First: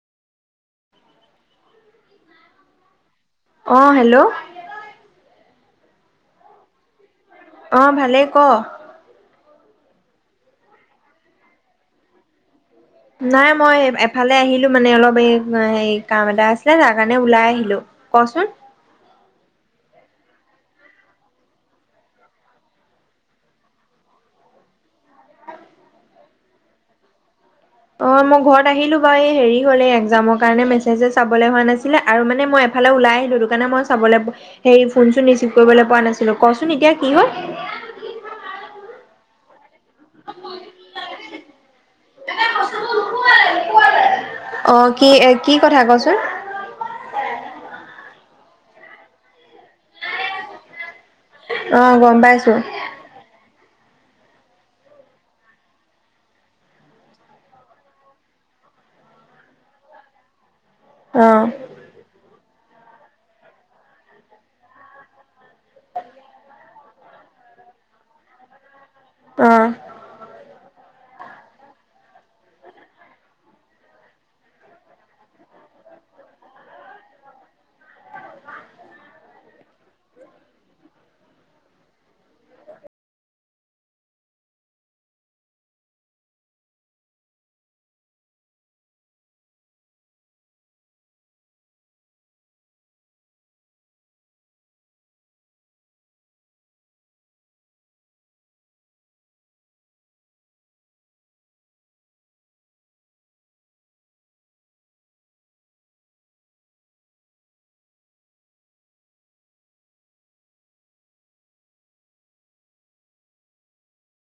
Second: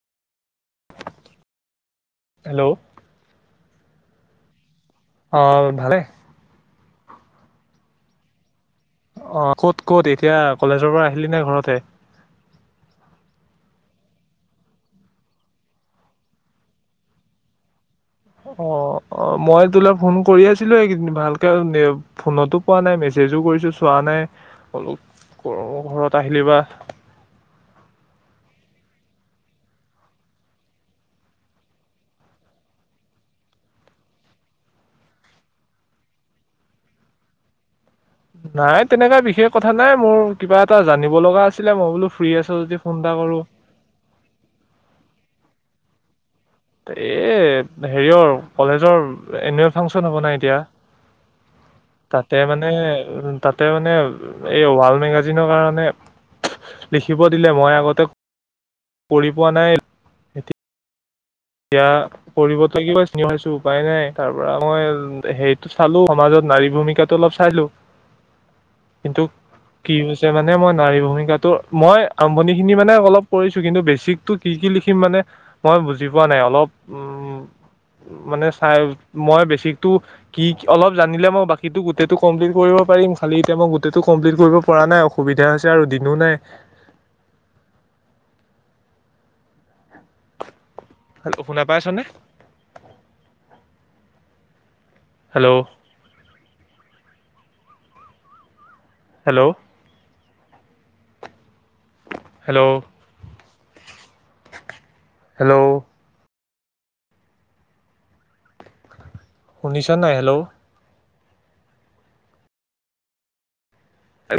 Hello অ' hello অ' ভালে। অ' ভালেই ক। অ' ক'ত- ক'ত এতিয়া কলেজৰ পৰা আহিলি নে ঘৰতে। নাই মই এফালে আহিলো মানে অলপ এই হেৰি কাম এটা আছিলে, তাৰ কাৰণে ওলাই আহিলো। অ' - অ', মই তোলে ফোন কৰি আছিলো এইকেইদিন ভালকে ফোনতো পোৱা নাই মেছেজো কৰিছো চোৱা নাই, [unintelligible] ঘৰত আহিলি বা। অঁ মই ঘৰত আহিলোঁ বাৰু এই হেৰি হ'ল এই এক্সজামৰ কাৰণে মেছেজে চাবলৈ হোৱা নাছিলে আৰু মানে মই এফালে ওলাই আহিলোঁ সেইটো কাৰণে মই চাবলৈ হেৰি ফোনচোন ৰিচিভ কৰিবলৈ পোৱা নাছিলোঁ, কচোন এতিয়া কি হ'ল। নাই তেনেকা বিশেষ কথা নাই মোৰ কিবা এটা জানিব লগা আছিলে, মই বোলো ফ্ৰী আছ যদি ফোন এটা কৰো। অঁ কি কি কথা কচোন। এ হেৰিয়ৰ কলেজৰ এনুৱেল ফাংচন হ'ব নাই এতিয়া অঁ গম তাতে পাইছোঁ মানে উ তাতে মানে এই ৱাল মেগাজিনৰ কাৰণে লিখিব দিলে, মই আগতে কৰি পোৱা নাই, এতিয়া অঁ কিয়? কৰিব চিনি পাইছো উপায় নাই তাৰ পৰা মই হেৰিতটো চালো সমাজত নাৰী ভূমিকাটো অলপ চালো । কিন্তু অঁ কি হৈছে মানে মই নাৰী ভূমিকাটো মই আৰম্ভণি খিনি মানে অলপ কৰিছো কিন্তু বেছিকটো কি কি লিখিম মানে মই বুজি বুজি পোৱা নাই অলপ উ, মানে চাই মই বেছিকটো কি অলপ জানিলে মই বাকীতো গোটেটো কমপ্লিট কৰিব পাৰিম খালি এতিয়া মই গোটেটো কমপ্লিট কৰিব পৰা নাই অসুবিধা হৈছে আৰু দিনো নাই। হেল্ল' শুনা পাই আছনে? হেল্ল'। হেল্ল'। Hello [inaudible] hello. শুনিছ নাই হেল্ল'?